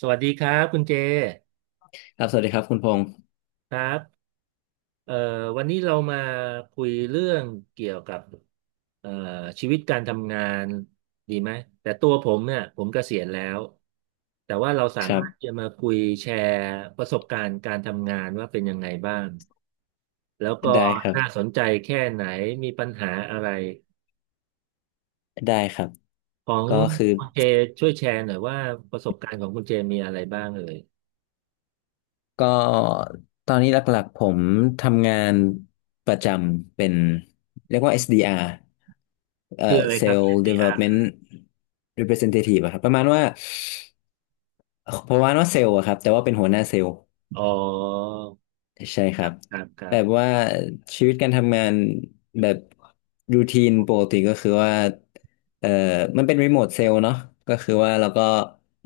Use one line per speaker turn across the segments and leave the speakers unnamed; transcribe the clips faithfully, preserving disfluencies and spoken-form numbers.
สวัสดีครับคุณเจ
ครับสวัสดีครับคุณพงศ์
ครับเอ่อวันนี้เรามาคุยเรื่องเกี่ยวกับเอ่อชีวิตการทำงานดีไหมแต่ตัวผมเนี่ยผมเกษียณแล้วแต่ว่าเราสา
ครั
มา
บ
รถจะมาคุยแชร์ประสบการณ์การทำงานว่าเป็นยังไงบ้างแล้วก็
ได้ครั
น่า
บ
สนใจแค่ไหนมีปัญหาอะไร
ได้ครับ
ของ
ก็คือ
คุณเจช่วยแชร์หน่อยว่าประสบการณ์ของคุณเจมีอะไรบ้างเอ่ย
ก็ตอนนี้หลักๆผมทำงานประจำเป็น เรียกว่า เอส ดี อาร์ เอ่อ
คืออะไรครับ
Sales
เอส ดี อาร์ อสดีอา
Development
ร์
Representative อะครับประมาณว่าประมาณว่าเซลล์อะครับแต่ว่าเป็นหัวหน้าเซลล์
อ๋อ
ใช่ครับ
ครับครั
แบบ
บ
ว่าชีวิตการทำงานแบบรูทีนปกติก็คือว่าเอ่อมันเป็นรีโมทเซลล์เนาะก็คือว่าเราก็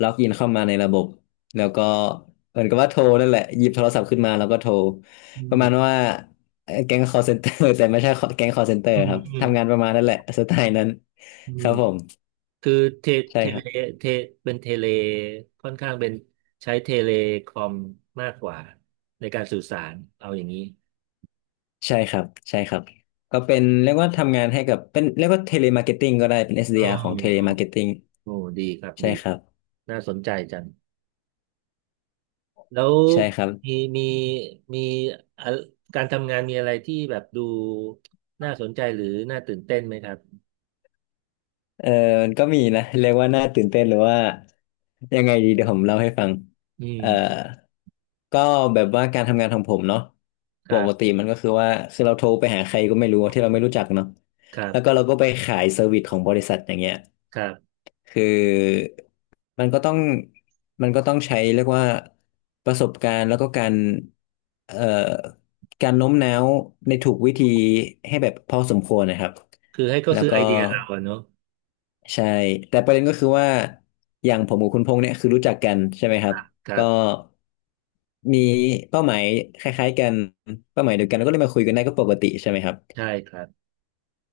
ล็อกอินเข้ามาในระบบแล้วก็เหมือนกับว่าโทรนั่นแหละหยิบโทรศัพท์ขึ้นมาแล้วก็โทร
อื
ประมาณ
ม
ว่าเอ่อแก๊ง call center แต่ไม่ใช่แก๊ง call center
อืม
ครับ
อืม
ทำงานประมาณนั้นแหละสไตล์นั้น
อื
ค
ม
รับผม
คือเท
ใช่
เท
ค
เล
รับ
เทเป็นเทเลค่อนข้างเป็นใช้เทเลคอมมากกว่าในการสื่อสารเอาอย่างนี้
ใช่ครับใช่ครับก็เป็นเรียกว่าทำงานให้กับเป็นเรียกว่าเทเลมาร์เก็ตติ้งก็ได้เป็นเอสดี
อื
อาร r ของเทเลมาร์
ม
เก็ตติ้ง
โอ้ดีครับ
ใช่
ดี
ครับ
น่าสนใจจังแล้ว
ใช่ครับ
มีมีมีอะการทำงานมีอะไรที่แบบดูน่าสนใจหรือน่าตื่นเต้นไหมครับ
เออมันก็มีนะเรียกว่าน่าตื่นเต้นหรือว่ายังไงดีเดี๋ยวผมเล่าให้ฟัง
อื
เอ่อ
ม
ก็แบบว่าการทำงานของผมเนาะ
ค
ป
รั
ก
บ
ติมันก็คือว่าคือเราโทรไปหาใครก็ไม่รู้ที่เราไม่รู้จักเนาะ
ครั
แล้วก็
บ
เราก็ไปขายเซอร์วิสของบริษัทอย่างเงี้ย
ครับ
คือมันก็ต้องมันก็ต้องใช้เรียกว่าประสบการณ์แล้วก็การเอ่อการโน้มน้าวในถูกวิธีให้แบบพอสมควรนะครับ
คือให้เขา
แล้ว
ซื้อ
ก็
ไอเดียเราอะเนาะ
ใช่แต่ประเด็นก็คือว่าอย่างผมกับคุณพงษ์เนี่ยคือรู้จักกันใช่ไหมค
ค
รับ
รับครั
ก็
บ
มีเป้าหมายคล้ายๆกันเป้าหมายเดียวกันก็เลยมาคุยกันได้ก็ปกติใช่ไหมครับ
ใช่ครับ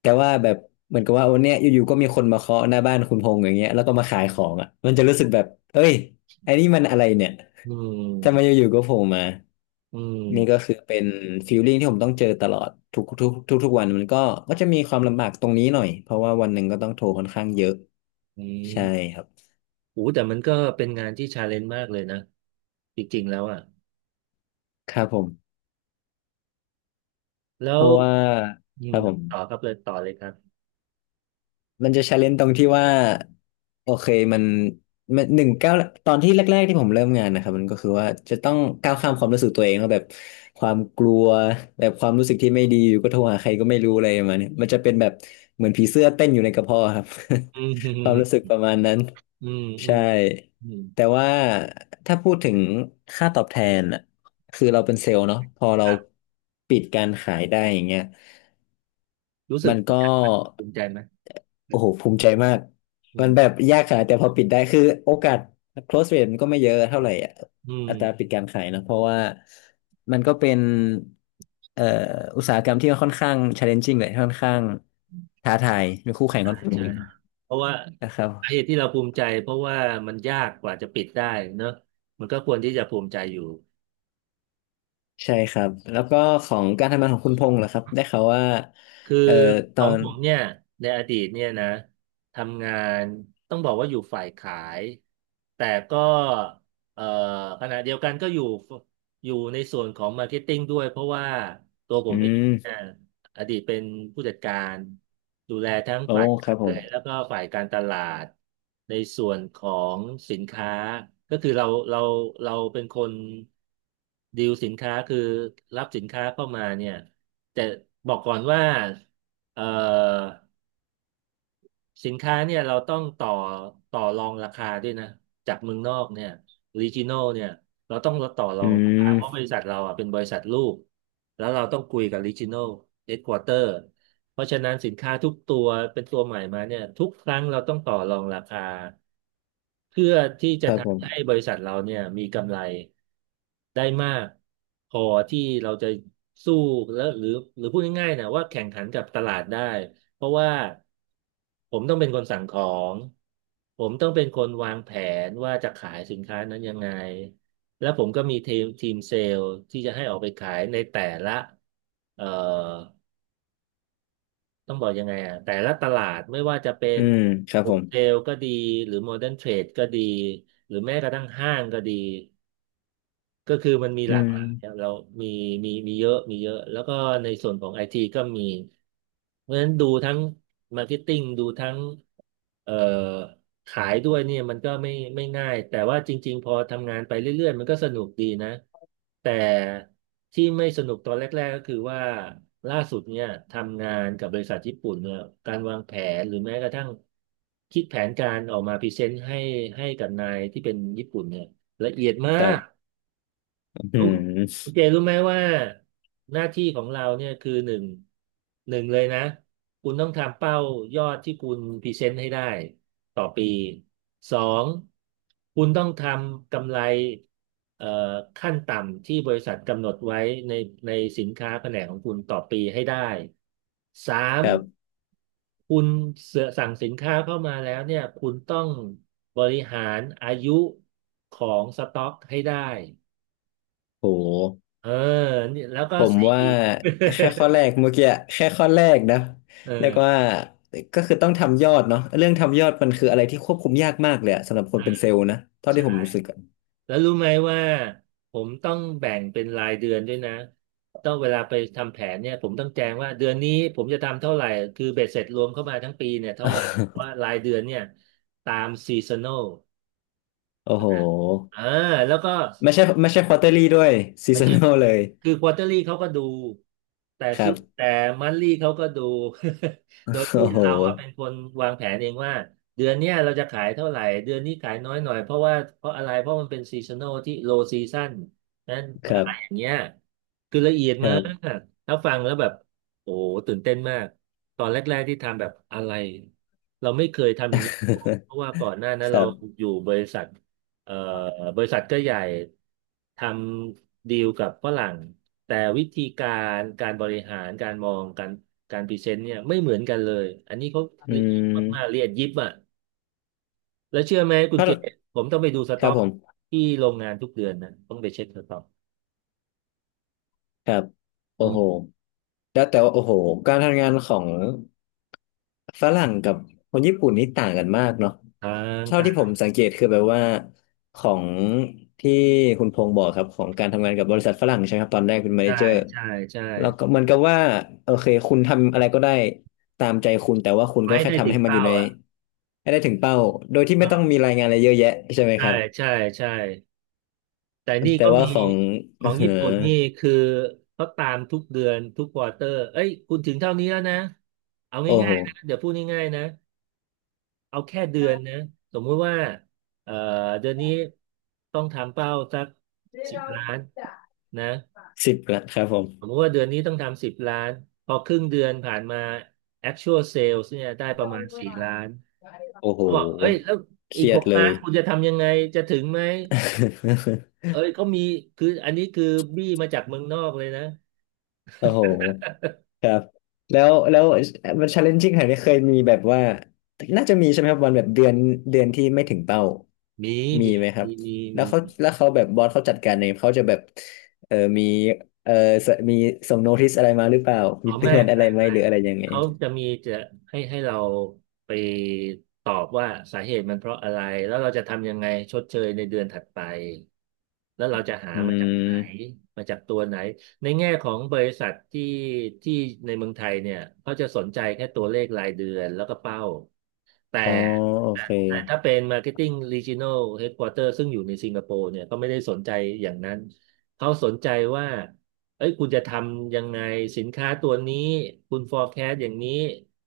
แต่ว่าแบบเหมือนกับว่าโอ้เนี่ยอยู่ๆก็มีคนมาเคาะหน้าบ้านคุณพงษ์อย่างเงี้ยแล้วก็มาขายของอ่ะมันจะรู้สึกแบบเอ้ยไอ้นี่มันอะไรเนี่ย
อื
ทำไมอ
ม
ยู่ๆก็โผล่มา
อื
นี่ก็
ม
คือเป็นฟีลลิ่งที่ผมต้องเจอตลอดทุกทุกทุกทุกวันมันก็ก็จะมีความลำบากตรงนี้หน่อยเพราะว่าวันหนึ่งก็ต้องโทรค่อนข้างเยอะ
อื
ใช่
ม
ครับ
โอ้แต่มันก็เป็นงานที่ชาเลนจ์มากเลยนะจริงๆแล้วอ่ะ
ครับผม
แล้
เพ
ว
ราะว่า
อื
ครั
ม
บผม
ต่อครับเลยต่อเลยครับ
มันจะ challenge ตรงที่ว่าโอเคมันมันหนึ่งก้าวตอนที่แรกๆที่ผมเริ่มงานนะครับมันก็คือว่าจะต้องก้าวข้ามความรู้สึกตัวเองว่าแบบความกลัวแบบความรู้สึกที่ไม่ดีอยู่ก็โทรหาใครก็ไม่รู้อะไรประมาณเนี้ยมันจะเป็นแบบเหมือนผีเสื้อเต้นอยู่ในกระเพาะครับ
อืมอื
ความรู้สึก
ม
ประมาณนั้น
อืมอื
ใช่
มอืม
แต่ว่าถ้าพูดถึงค่าตอบแทนอ่ะคือเราเป็นเซลล์เนาะพอเราปิดการขายได้อย่างเงี้ย
รู้สึ
มั
ก
น
ภูมิ
ก็
ใจภูมิใจไหม
โอ้โหภูมิใจมาก
อื
มันแบบ
ม
ยากขนาดแต่พอปิดได้คือโอกาส close rate มันก็ไม่เยอะเท่าไหร่อะ
อืม
อัตราปิดการขายนะเพราะว่ามันก็เป็นเอ่ออุตสาหกรรมที่ค่อนข้าง challenging เลยค่อนข้างท้าทายมีคู่แข่ง
ใช่
ค่อนข้าง
ใช่
เยอะ
เพราะว่า
นะครับ
สาเหตุที่เราภูมิใจเพราะว่ามันยากกว่าจะปิดได้เนอะมันก็ควรที่จะภูมิใจอยู่
ใช่ครับแล้วก็ของการทำงานของคุณพงษ์เหรอครับได้ข่าวว่า
คือ
เอ่อต
ข
อ
อง
น
ผมเนี่ยในอดีตเนี่ยนะทำงานต้องบอกว่าอยู่ฝ่ายขายแต่ก็เอ่อขณะเดียวกันก็อยู่อยู่ในส่วนของมาร์เก็ตติ้งด้วยเพราะว่าตัวผ
อื
มเองเนี่
ม
ยอดีตเป็นผู้จัดการดูแลทั้ง
โอ้
ฝ่าย
ค
ขา
รับผม
ยแล้วก็ฝ่ายการตลาดในส่วนของสินค้าก็คือเราเราเราเป็นคนดีลสินค้าคือรับสินค้าเข้ามาเนี่ย แต่บอกก่อนว่าเอ่อ สินค้าเนี่ยเราต้องต่อต่อรองราคาด้วยนะจากเมืองนอกเนี่ยรีจิโนเนี่ยเราต้องต่อรอ
อื
งราคาเพราะบ
ม
ริษัทเราอ่ะเป็นบริษัทลูกแล้วเราต้องคุยกับรีจิโนเฮดควอเตอร์เพราะฉะนั้นสินค้าทุกตัวเป็นตัวใหม่มาเนี่ยทุกครั้งเราต้องต่อรองราคาเพื่อที่
ค
จะ
รับผ
ทำให้
ม
บริษัทเราเนี่ยมีกำไรได้มากพอที่เราจะสู้แล้วหรือหรือพูดง่ายๆนะว่าแข่งขันกับตลาดได้ เพราะว่าผมต้องเป็นคนสั่งของ ผมต้องเป็นคนวางแผนว่าจะขายสินค้านั้นยังไง แล้วผมก็มีทีมทีมเซลล์ที่จะให้ออกไปขายในแต่ละเอ่อต้องบอกยังไงอ่ะแต่ละตลาดไม่ว่าจะเป็น
อืมครับ
โฮ
ผม
เทลก็ดีหรือโมเดิร์นเทรดก็ดีหรือแม้กระทั่งห้างก็ดี ก็คือมันมี
อื
หลากหลายอะ
ม
เรามีมีมีเยอะมีเยอะ แล้วก็ในส่วนของไอทีก็มี เพราะฉะนั้นดูทั้งมาร์เก็ตติ้งดูทั้งเอ่อขายด้วยเนี่ยมันก็ไม่ไม่ง่าย แต่ว่าจริงๆพอทำงานไปเรื่อยๆมันก็สนุกดีนะ แต่ที่ไม่สนุกตอนแรกๆก็คือว่าล่าสุดเนี่ยทำงานกับบริษัทญี่ปุ่นเนี่ยการวางแผนหรือแม้กระทั่งคิดแผนการออกมาพรีเซนต์ให้ให้กับนายที่เป็นญี่ปุ่นเนี่ยละเอียดมา
ครั
ก
บ อื
รู้
ม
คุณเจรู้ไหมว่าหน้าที่ของเราเนี่ยคือหนึ่งหนึ่งเลยนะคุณต้องทำเป้ายอดที่คุณพรีเซนต์ให้ได้ต่อปีสองคุณต้องทำกำไรเอ่อขั้นต่ำที่บริษัทกำหนดไว้ในในสินค้าแผนกของคุณต่อปีให้ได้สาม
ครับ
คุณเสสั่งสินค้าเข้ามาแล้วเนี่ยคุณต้องบริหารอายุของสต็อกให้ได้
โห
เออนี่แล้วก็
ผม
สี่
ว่าแค่ข้อแรก เมื่อกี้แค่ข้อแรกนะ
เอ
เรียก
อ
ว่าก็คือต้องทำยอดเนาะเรื่องทำยอดมันคืออะไรที่ควบคุมยากมากเลยอะสำหรับคน
อ่า
เป็นเซลล์นะเท่าที่
ใช่
ผมรู้สึกอะ
แล้วรู้ไหมว่าผมต้องแบ่งเป็นรายเดือนด้วยนะต้องเวลาไปทำแผนเนี่ยผมต้องแจ้งว่าเดือนนี้ผมจะทำเท่าไหร่คือเบ็ดเสร็จรวมเข้ามาทั้งปีเนี่ยเท่าไหร่เพราะว่า รายเดือนเนี่ยตามซีซันอล
โอ้โห
อ่าแล้วก็
ไม่ใช่ไม่ใช่ควอเตอรี่ด้วยซี
ไม่
ซั
ใช่
นอลเลย
คือควอเตอรี่เขาก็ดู แต่
ครั
ซิ
บ
แต่มันลี่เขาก็ดู โดย
โอ้
ที่
โห
เราอ่ะเป็นคนวางแผนเองว่าเดือนเนี้ยเราจะขายเท่าไหร่ เดือนนี้ขายน้อยหน่อยเพราะว่าเพราะอะไร เพราะมันเป็นซีซันอลที่โลซีซั o นนั้น
ค
อะ
รับ
ไรอย่างเงี้ยคือละเอียด
ค
มา
รับ
ก ถ้าฟังแล้วแบบ โอ้โหตื่นเต้นมาก ตอนแรกๆที่ทำแบบอะไร เราไม่เคยทำอย่างนี้ มาก่อนเพราะว่าก่อนหน้านั้
ค
น
รั
เรา
บ
อยู่บริษัท เอ่อบริษัทก็ใหญ่ทำดีลกับฝรั่งแต่วิธีการการบริหารการมองการการพรีเซนต์เนี่ยไม่เหมือนกันเลยอันนี้เขา
อื
ละเอียดมากๆละ
ม
เอียดยิบอ่ะแล้วเชื่อไหมคุณ
ก็
เจผมต้องไปดูส
ค
ต็
รั
อ
บ
ก
ผม
ที่โรงงานทุกเดือนนะต้องไปเช็คสต็อก
ครับ
อื
โอ้โห
ม
แล้วแต่ว่าโอ้โหการทำงานของฝรั่งกับคนญี่ปุ่นนี่ต่างกันมากเนาะ
ทาง
เท่า
ต่า
ที่
ง
ผมสังเกตคือแบบว่าของที่คุณพงษ์บอกครับของการทำงานกับบริษัทฝรั่งใช่ไหมครับตอนแรกเป็นแมเน
ใช่
เจอร์
ใช่ใช่
แล้วก็เหมือนกับว่าโอเคคุณทำอะไรก็ได้ตามใจคุณแต่ว่าคุณก็
ไม่ให้
แค่
ได้
ทำ
ถึง
ให้มันอ
เป้า
ยู่ใน
อ่ะ
ให้ได้ถึงเป้าโดยที่ไม่ต้อง
อ่า
มีรายงานอะไรเยอะแยะใช่ไหมค
ใช่
รับ
ใช่ใช่ แต่นี่
แต่
ก็
ว่า
มี
ของ
ของ
เอ
ญี่
อ
ปุ่นนี่คือเขาตามทุกเดือนทุกควอเตอร์เอ้ยคุณถึงเท่านี้แล้วนะ เอา
โอ้โห
ง่ายๆนะเดี๋ยวพูดง่ายๆนะเอาแค่เดือนนะสมมุติว่าเอ่อเดือนนี้ต้องทำเป้าสักสิบล้านนะ
สิบละครับผ
สมม
ม
ติว่าเดือนนี้ต้องทำสิบล้านพอครึ่งเดือนผ่านมา actual sales เนี่ยได้ประมาณสี่ล้าน
โอ้โห
เขาบอกเอ้ยแล้ว
เค
อีก
รีย
ห
ด
ก
เล
ล้า
ย
นคุณจะทำยังไงจะถึงไหม เอ้ยเขามีคืออันนี้คือบี้มาจากเมืองนอกเลยนะ
โอ้โหครับแล้วแล้วมัน challenging ขนาดนี้เคยมีแบบว่าน่าจะมีใช่ไหมครับวันแบบเดือนเดือนที่ไม่ถึงเป้า
มี
มี
มี
ไหมครับ
มี
แล้ว
มี
เขา
มี
แล้วเขาแบบบอสเขาจัดการเองเขาจะแบบเออมีเออสมีส่งโนติสอะไรมาหรือเปล่า
อ๋อ
มีเตื
ไม่
อนอะไร
ไม่
ไหม
ไม่
หรืออะไรยังไง
เขาจะมีจะให้ให้เราไปตอบว่าสาเหตุมันเพราะอะไรแล้วเราจะทำยังไงชดเชยในเดือนถัดไปแล้วเราจะหา
อื
มาจากไหน
ม
มาจากตัวไหนในแง่ของบริษัทที่ที่ในเมืองไทยเนี่ยเขาจะสนใจแค่ตัวเลขรายเดือนแล้วก็เป้า แต่
อ๋อโอ
แต่
เค
แต่ถ้าเป็น Marketing Regional Headquarter ซึ่งอยู่ในสิงคโปร์เนี่ยเขาไม่ได้สนใจอย่างนั้นเขาสนใจว่าเอ้ยคุณจะทำยังไงสินค้าตัวนี้คุณ forecast อย่างนี้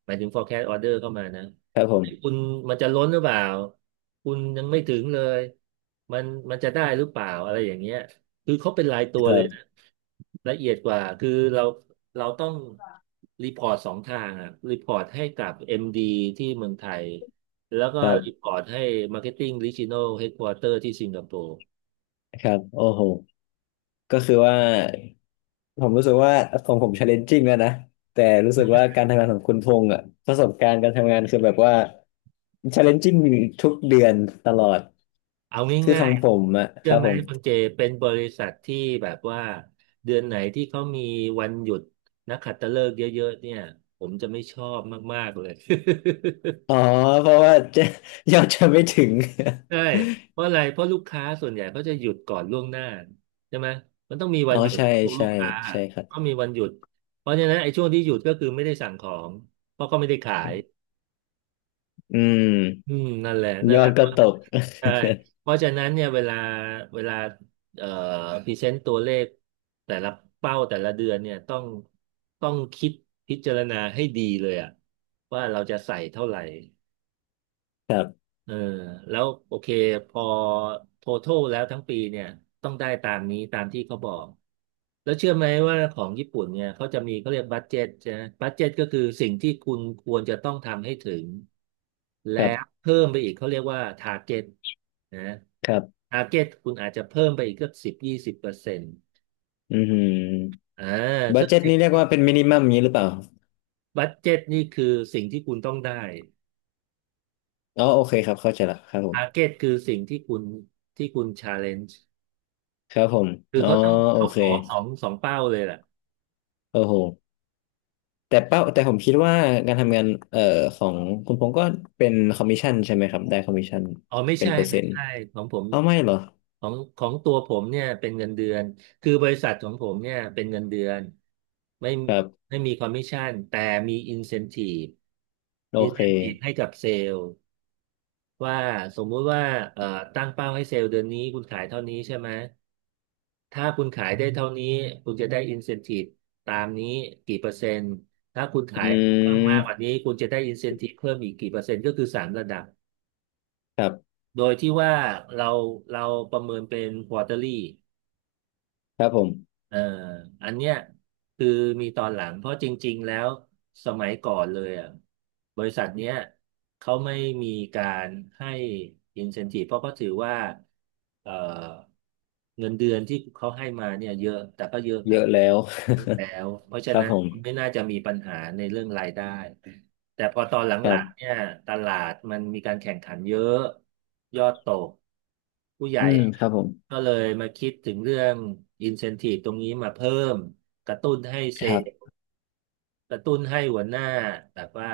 หมายถึง forecast order เข้ามานะ
ครับผ
เอ้ย
ม
คุณมันจะล้นหรือเปล่าคุณยังไม่ถึงเลยมันมันจะได้หรือเปล่าอะไรอย่างเงี้ยคือเขาเป็นรายตัว
ครั
เลยนะ
บ
ละเอียดกว่าคือเรา เราต้องรีพอร์ตสองทางอ่ะรีพอร์ตให้กับ เอ็ม ดี ที่เมืองไทย แล้วก็
ครั
รีพ
บ
อร์ตให้ Marketing Regional Headquarter ที่สิงคโปร์
ครับโอ้โหก็คือว่า ผมรู้สึกว่าของผม challenging แล้วนะแต่รู้สึกว่าการทำงานของคุณพงษ์อ่ะประสบการณ์การทำงานคือแบบว่า challenging ทุกเดือนตลอด
เอา
คือข
ง่า
อ
ย
งผมอ่ะ
ๆ
ค
เชื่อ
รับ
ไหม
ผม
คุณเจเป็นบริษัทที่แบบว่าเดือนไหนที่เขามีวันหยุดนักขัตฤกษ์เยอะๆเนี่ยผมจะไม่ชอบมากๆเลย
อ๋อเพราะว่า จะยอดจะไม่ถึง
ใช่เพราะอะไรเพราะลูกค้าส่วนใหญ่เขาจะหยุดก่อนล่วงหน้าใช่ไหมมันต้องมี
อ๋
วั
อ
นหยุด
ใช่
ของพวกลู
ใช่
กค้า
ใช่ครั
ก็
บ
มีวันหยุดเพราะฉะนั้นไอ้ช่วงที่หยุดก็คือไม่ได้สั่งของเพราะก็ไม่ได้ขาย
อืม
อืมนั่นแหละนั่
ย
น
อ
แหละ
ดก็ตก
ใช่เพ ราะฉะนั้นเนี่ยเวลาเวลาเอ่อพรีเซนต์ตัวเลขแต่ละเป้าแต่ละเดือนเนี่ยต้องต้องคิดพิจารณาให้ดีเลยอะว่าเราจะใส่เท่าไหร่
ครับ
เออแล้วโอเคพอ total แล้วทั้งปีเนี่ยต้องได้ตามนี้ตามที่เขาบอกแล้วเชื่อไหมว่าของญี่ปุ่นเนี่ยเขาจะมีเขาเรียกบัดเจ็ตใช่ไหมบัดเจ็ตก็คือสิ่งที่คุณควรจะต้องทำให้ถึงและ
ครับ
เพิ่มไปอีกเขาเรียกว่าทาร์เก็ตนะ
ครับ
ทาร์เก็ตคุณอาจจะเพิ่มไปอีกเกือบสิบยี่สิบเปอร์เซ็นต์
อือหือ
อ่า
บั
สั
ด
ก
เจ็ต
สิบ
นี่เรียกว่าเป็นมินิมัมนี้หรือเปล่า
บัดเจ็ตนี่คือสิ่งที่คุณต้องได้
อ๋อโอเคครับเข้าใจละครับผม
ทาร์เก็ตคือสิ่งที่คุณที่คุณชาเลนจ์
ครับผม
คือ
อ๋อ
เขาต้อง
โอ
เขา
เค
ขอสองสองเป้าเลยแหละ
โอ้โห แต่เป้าแต่ผมคิดว่าการทำงานเอ่อของคุณพงษ์ก็เป็นคอมมิชชั่นใช่ไหมครับได้คอมมิชชั่น
อ๋อไม่
เป็น
ใช่
เปอร์
ไม่
เซ็นต์
ใช่ของผม
เอาไม่เหรอ
ของของตัวผมเนี่ยเป็นเงินเดือนคือบริษัทของผมเนี่ยเป็นเงินเดือนไม่
ครับ
ไม่มีคอมมิชชั่นแต่มีอินเซน i ี e
โอ
อิน
เค
เซน i ี e ให้กับเซลล์ ว่าสมมุติว่าเอ่อตั้งเป้าให้เซลล์เดือนนี้คุณขายเท่านี้ใช่ไหมถ้าคุณขายได้เท่านี้คุณจะได้อินเซน i ี e ตามนี้กี่เปอร์เซ็นต์ถ้าคุณ
อื
ขายเพิ่มมากกว่า
ม
นี้คุณจะได้อินเซน i ี e เพิ่มอีกกี่เปอร์เซ็นต์ก็คือสามระดับ
ครับ
โดยที่ว่าเราเราประเมินเป็น quarterly
ครับผม
เอออันเนี้ยคือมีตอนหลังเพราะจริงๆแล้วสมัยก่อนเลยอ่ะบริษัทเนี้ยเขาไม่มีการให้ incentive เพราะเขาถือว่าเออเงินเดือนที่เขาให้มาเนี่ยเยอะแต่ก็เยอะค
เย
รับ
อะแล้ว
แล้วเพราะ ฉะ
ครับ
นั้น
ผม
ไม่น่าจะมีปัญหาในเรื่องรายได้ แต่พอตอนหล
ครั
ังๆ
บ
เนี่ยตลาดมันมีการแข่งขันเยอะยอดตกผู้ใหญ่
อืมครับผม
ก็เลยมาคิดถึงเรื่องอินเซน i v e ตรงนี้มาเพิ่มกระตุ้นให้เซล
ครับ
ล์กระตุ้นให้หัวหน้าแบบว่า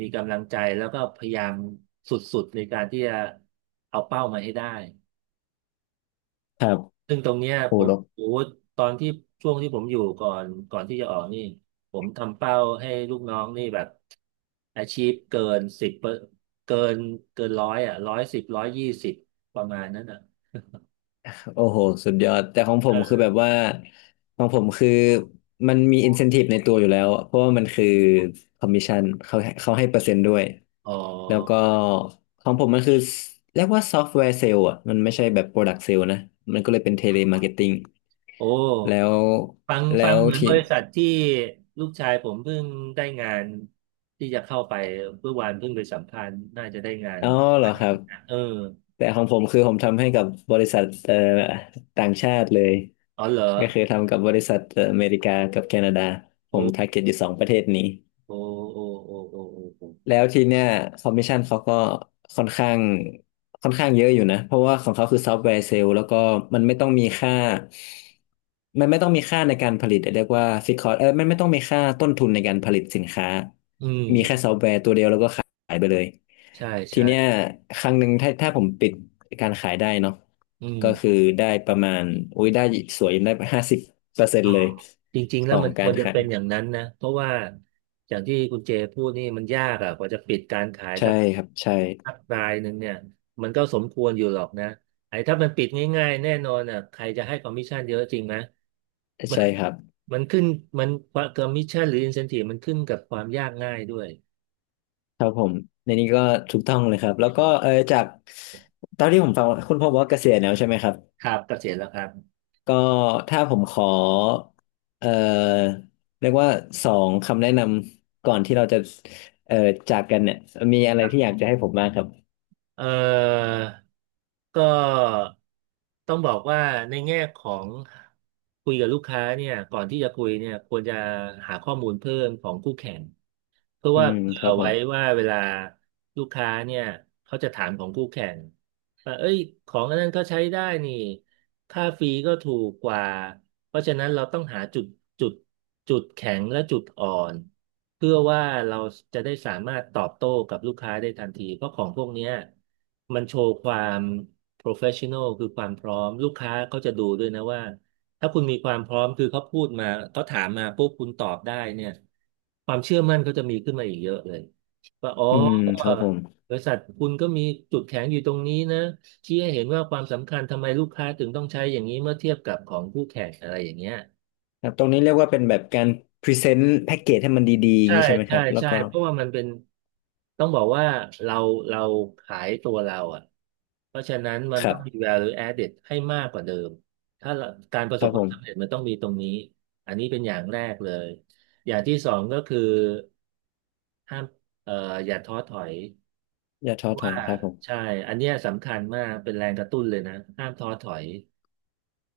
มีกำลังใจแล้วก็พยายามสุดๆในการที่จะเอาเป้ามาให้ได้
ครับ
ซึ่งตรงเนี้ย
โอ้
ผม
โห
โอ้โหตอนที่ช่วงที่ผมอยู่ก่อนก่อนที่จะออกนี่ผมทำเป้าให้ลูกน้องนี่แบบ achieve เกินสิบเกินเกินร้อยอ่ะร้อยสิบร้อยยี่สิบประมาณนั้นอ่ะ
โอ้โหสุดยอดแต่ของผมคือ
เออ
แบบว่าของผมคือมันมี incentive ในตัวอยู่แล้วเพราะว่ามันคือ commission เขาเขาให้เปอร์เซ็นต์ด้วย
อ๋อ
แล้วก็ของผมมันคือเรียกว่าซอฟต์แวร์เซลล์อ่ะมันไม่ใช่แบบ product sale นะมันก็เลยเป็นเทเลมาร์เก็ตติ้ง
โอ
แล้
้
ว
ฟัง
แล้
ฟัง
ว
เหมือน
ที่
บริษัทที่ลูกชายผมเพิ่งได้งานที่จะเข้าไปเมื่อวานเพิ่งไปสัมภาษณ์น่าจะได้งาน
อ๋อเหรอครับ
เออ
แต่ของผมคือผมทำให้กับบริษัทเอ่อต่างชาติเลย
อ๋อเหรอ
ก็คือทำกับบริษัทเอ่ออเมริกากับแคนาดาผม
โอ้
target อยู่สองประเทศนี้
โอ้โอ้โอ้โอ้โอ้โอ้
แล้วทีเนี้ยคอมมิชชั่นเขาก็ค่อนข้างค่อนข้างเยอะอยู่นะเพราะว่าของเขาคือซอฟต์แวร์เซลล์แล้วก็มันไม่ต้องมีค่ามันไม่ต้องมีค่าในการผลิตเรียกว่าฟิกคอสเออมันไม่ต้องมีค่าต้นทุนในการผลิตสินค้า
อื
มีแค่
ม
ซอฟต์แวร์ตัวเดียวแล้วก็ขายไปเลย
ใช่
ที
ใช่
เนี้ยครั้งหนึ่งถ้าถ้าผมปิดการขายได้เนาะ
อืม
ก็คือได้ประมาณอุ้ยได้สวยได้ห้าสิบเปอร์เซ็น
อ๋อ
ต์เลย
จริง
ข
ๆแล้ว
อง
มันค
กา
ว
ร
รจะ
ขาย
เป็นอย่างนั้นนะเพราะว่าอย่างที่คุณเจพูดนี่มันยากอ่ะกว่าจะปิดการขาย
ใช่
สัก
ครับใช่
สักรายหนึ่งเนี่ยมันก็สมควรอยู่หรอกนะไอ้ถ้ามันปิดง่ายๆแน่นอนอ่ะใครจะให้คอมมิชชั่นเยอะจริงไหมมัน
ใช่ครับ
มันขึ้นมันคอมมิชชั่นหรืออินเซนทีฟมันขึ้นกับความยากง่ายด้วย
ครับผมในนี้ก็ถูกต้องเลยครับแล้วก็เออจากตอนที่ผมฟังคุณพ่อบอกว่าเกษียณแล้วใช่ไหมครับ
ครับก็เสร็จแล้วครับ
ก็ถ้าผมขอเออเรียกว่าสองคำแนะนำก่อนที่เราจะเออจากกันเนี่ยมีอะไรที่อยากจะให้ผมบ้างครับ
เอ่อก็ต้องบอกว่าในแง่ของคุยกับลูกค้าเนี่ยก่อนที่จะคุยเนี่ยควรจะหาข้อมูลเพิ่มของคู่แข่ง เพื่อ
อื
ว่า
ม
เผื่
ค
อ
รับผ
ไว้
ม
ว่าเวลาลูกค้าเนี่ยเขาจะถามของคู่แข่งว่าเอ้ยของอันนั้นเขาใช้ได้นี่ค่าฟรีก็ถูกกว่าเพราะฉะนั้นเราต้องหาจุดจุดจุดแข็งและจุดอ่อนเพื่อว่าเราจะได้สามารถตอบโต้กับลูกค้าได้ทันทีเพราะของพวกเนี้ยมันโชว์ความ โปรเฟสชันแนล คือความพร้อมลูกค้าเขาจะดูด้วยนะว่า ถ้าคุณมีความพร้อมคือเขาพูดมาเขาถามมาปุ๊บคุณตอบได้เนี่ยความเชื่อมั่นเขาจะมีขึ้นมาอีกเยอะเลยว่าอ๋อ
อืมครับผม
บริษัทคุณก็มีจุดแข็งอยู่ตรงนี้นะชี้ให้เห็นว่าความสำคัญทำไมลูกค้าถึงต้องใช้อย่างนี้เมื่อเทียบกับของคู่แข่งอะไรอย่างเงี้ย
ครับตรงนี้เรียกว่าเป็นแบบการพรีเซนต์แพ็กเกจให้มันดีๆอย่าง
ใช่
นี้ใช่ไหมค
ใช่
รับแล้ว
ใช่
ก็
เพราะว่ามันเป็นต้องบอกว่าเราเราขายตัวเราอ่ะเพราะฉะนั้นมั
ค
น
รั
ต้องมี
บ
แวลูแอดเด็ด ให้มากกว่าเดิมถ้าเราการประ
ค
สบ
รับ
ค
ผ
วามสำเร็
ม
จมันต้องมีตรงนี้อันนี้เป็นอย่างแรกเลยอย่างที่สองก็คือห้ามเอ่ออย่าท้อถอย
อย่าท้
เพ
อ
ราะ
ถอ
ว่า
ยครับผม
ใช่อันเนี้ยสำคัญมากเป็นแรงกระตุ้นเลยนะห้ามท้อถอย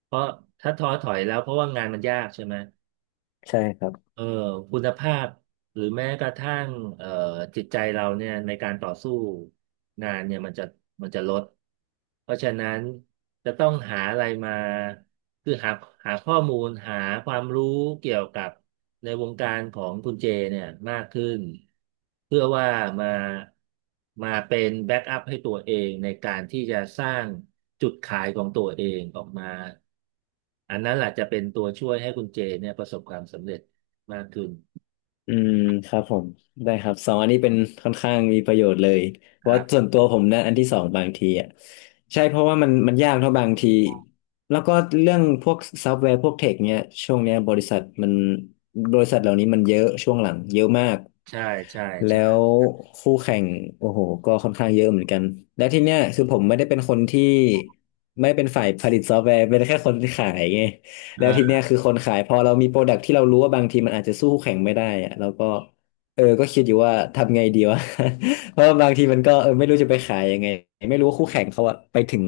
เพราะถ้าท้อถอยแล้วเพราะว่างานมันยากใช่ไหม
ใช่ครับ
เอ่อคุณภาพหรือแม้กระทั่งเอ่อจิตใจเราเนี่ยในการต่อสู้งานเนี่ยมันจะมันจะลดเพราะฉะนั้นจะต้องหาอะไรมาคือหาหาข้อมูลหาความรู้เกี่ยวกับในวงการของคุณเจเนี่ยมากขึ้นเพื่อว่ามามาเป็นแบ็กอัพให้ตัวเองในการที่จะสร้างจุดขายของตัวเองออกมาอันนั้นแหละจะเป็นตัวช่วยให้คุณเจเนี่ยประสบความสำเร็จ มากขึ้น
อืมครับผมได้ครับสองอันนี้เป็นค่อนข้างมีประโยชน์เลยเพ
ครั
ราะส่
บ
วนตัวผมนะอันที่สองบางทีอ่ะใช่เพราะว่ามันมันยากเท่าะบางทีแล้วก็เรื่องพวกซอฟต์แวร์พวกเทคเนี้ยช่วงเนี้ยบริษัทมันบริษัทเหล่านี้มันเยอะช่วงหลังเยอะมาก
ใช่ใช่
แล้
ใช่
วคู่แข่งโอ้โหก็ค่อนข้างเยอะเหมือนกันแล้วที่เนี้ยคือผมไม่ได้เป็นคนที่ไม่ได้เป็นฝ่ายผลิตซอฟต์แวร์เป็นแค่คนขายไง
อ่
แล้วที
า
เนี้ยคือคนขายพอเรามีโปรดักที่เรารู้ว่าบางทีมันอาจจะสู้คู่แข่งไม่ได้อะเราก็เออก็คิดอยู่ว่าทำไงดีวะ เพราะว่าบางทีมันก็เออไม่รู้จะไปขายยังไงไม่รู้ว่าคู่แข่งเขาอะไปถึง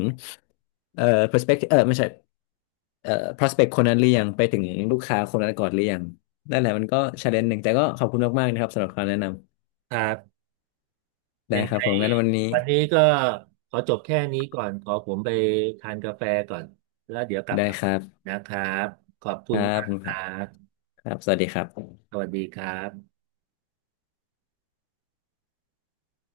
เอ่อ perspective เออไม่ใช่เอ่อ prospect คนนั้นหรือยังไปถึงลูกค้าคนนั้นก่อนหรือยังนั่นแหละมันก็ challenge หนึ่งแต่ก็ขอบคุณมากๆนะครับสำหรับคำแนะนำ
ครับ
ได้
ยัง
ครั
ไง
บผมงั้นวันนี้
วันนี้ก็ขอจบแค่นี้ก่อนขอผมไปทานกาแฟก่อนแล้วเดี๋ยวกลับ
ได้
มา
ค
ใหม่
รับ
นะครับขอบ
ค
คุณ
รับ
มา
ผ
ก
ม
ค
ครั
รั
บ
บ
ครับสวัสดีครับ
สวัสดีครับ